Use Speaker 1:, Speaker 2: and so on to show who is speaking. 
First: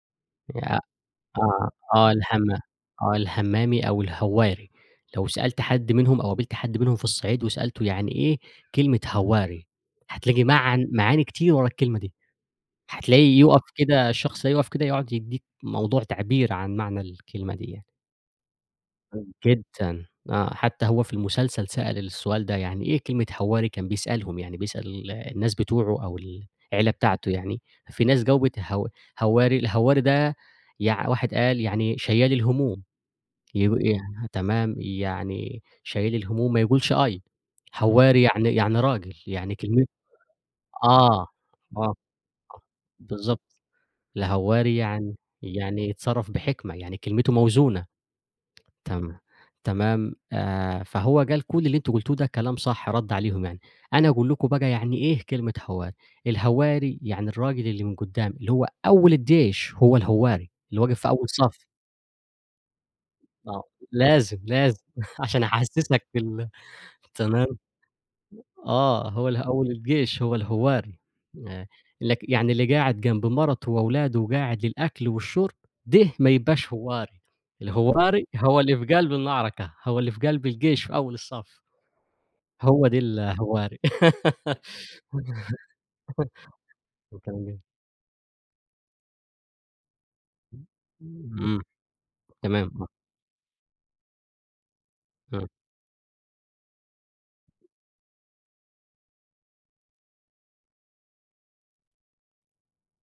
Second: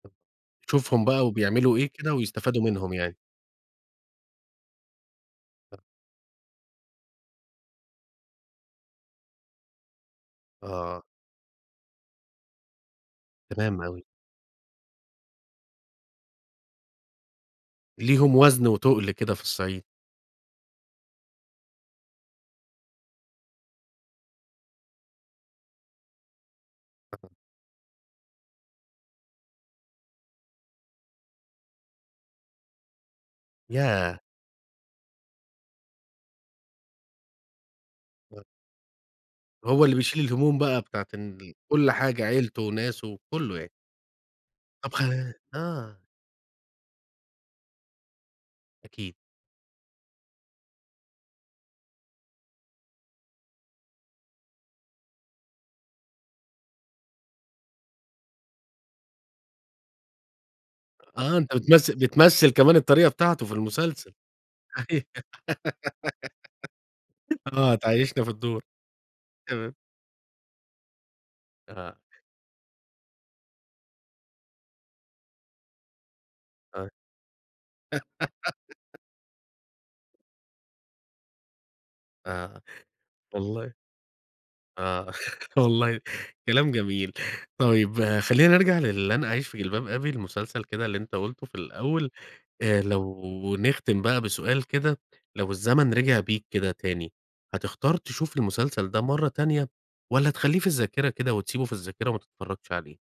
Speaker 1: يا
Speaker 2: تشوفهم بَقى
Speaker 1: آه،
Speaker 2: وبيعملوا إيه
Speaker 1: آه
Speaker 2: كده
Speaker 1: الهمّا
Speaker 2: ويستفادوا منهم
Speaker 1: آه
Speaker 2: يعني.
Speaker 1: الهمّامي أو الهوّاري، لو سألت
Speaker 2: [unintelligible]
Speaker 1: حد منهم أو قابلت حد منهم في الصعيد وسألته، يعني إيه كلمة هوّاري؟ هتلاقي معن
Speaker 2: آه.
Speaker 1: معاني كتير ورا الكلمة دي، هتلاقيه يوقف
Speaker 2: تمام أوي.
Speaker 1: كده الشخص هيُقف كده، يقعد يدّيك موضوع تعبير عن معنى الكلمة دي يعني.
Speaker 2: ليهم وزن وتُقل كده
Speaker 1: [unintelligible]
Speaker 2: في الصعيد.
Speaker 1: جدًا، آه، حتّى هو في المسلسل سأل السؤال ده، يعني إيه كلمة هواري؟ كان بيسألهم، يعني بيسأل الناس بتوعه، أو ال العيلة بتاعته
Speaker 2: [unintelligible]
Speaker 1: يعني، في ناس جاوبت هو هوّاري، الهوّاري ده يع واحد قال يعني شيال الهموم، يب ي
Speaker 2: ياه!
Speaker 1: تمام، يعني شيال الهموم ما يقولش أي، هوّاري
Speaker 2: آه.
Speaker 1: يعني يعني راجل، يعني
Speaker 2: هو
Speaker 1: كلم
Speaker 2: اللي بيشيل الهموم بَقى بتاعة
Speaker 1: آه، آه.
Speaker 2: ن ال كلّ
Speaker 1: آه،
Speaker 2: حاجة عيلته وناسه وكلّه
Speaker 1: بالضبط،
Speaker 2: يعني
Speaker 1: الهوّاري
Speaker 2: طَب خ
Speaker 1: يعني يعني
Speaker 2: آه.
Speaker 1: يتصرّف بحكمة، يعني كلمته موزونة،
Speaker 2: أكيد.
Speaker 1: تم تمام، آآ فهو قال كل اللي أنتم قلتوه ده كلام صح، رد عليهم يعني، أنا أقول لكم بَقى يعني إيه كلمة هوّاري، الهوّاري يعني الراجل اللي من قدّام، اللي هو أول الجيش، هو الهوّاري، اللي واقف في
Speaker 2: آآ،
Speaker 1: أول
Speaker 2: آه أنت
Speaker 1: صف.
Speaker 2: بتمث بتمثل كمان الطريقة بتاعته في
Speaker 1: آه
Speaker 2: المسلسل،
Speaker 1: لازم، لازم عشان أحسّسك في ال تمام،
Speaker 2: آه هتعيّشنا في الدور،
Speaker 1: آه هو ال أول
Speaker 2: تمام.
Speaker 1: الجيش هو الهوّاري، آآ
Speaker 2: أها.
Speaker 1: لك يعني اللي قاعد جنب مَرَته وأولاده وقاعد للأكل والشرب، ده ما يبقاش
Speaker 2: آه.
Speaker 1: هوّاري، الهوّاري هو اللي في قلب المعركة، هو اللي في قلب الجيش في أول الصف.
Speaker 2: آه
Speaker 1: هو ده
Speaker 2: والله.
Speaker 1: الهوّاري.
Speaker 2: آه، والله كلام جميل،
Speaker 1: [unintelligible]
Speaker 2: طيب خلّينا نرجع للن أعيش في جلباب أبي، المسلسل كده اللي أنت قُلته في
Speaker 1: إمم،
Speaker 2: الأول،
Speaker 1: تمام،
Speaker 2: آآ
Speaker 1: آه.
Speaker 2: لو نختم بَقى بسؤال كده،
Speaker 1: إمم.
Speaker 2: لو الزمن رجع بيك كده تاني، هتختار تشوف المسلسل ده مَرّة تانية، والّا تخلّيه في الذاكرة كده وتسيبه في الذاكرة وما تتفرّجش عليه؟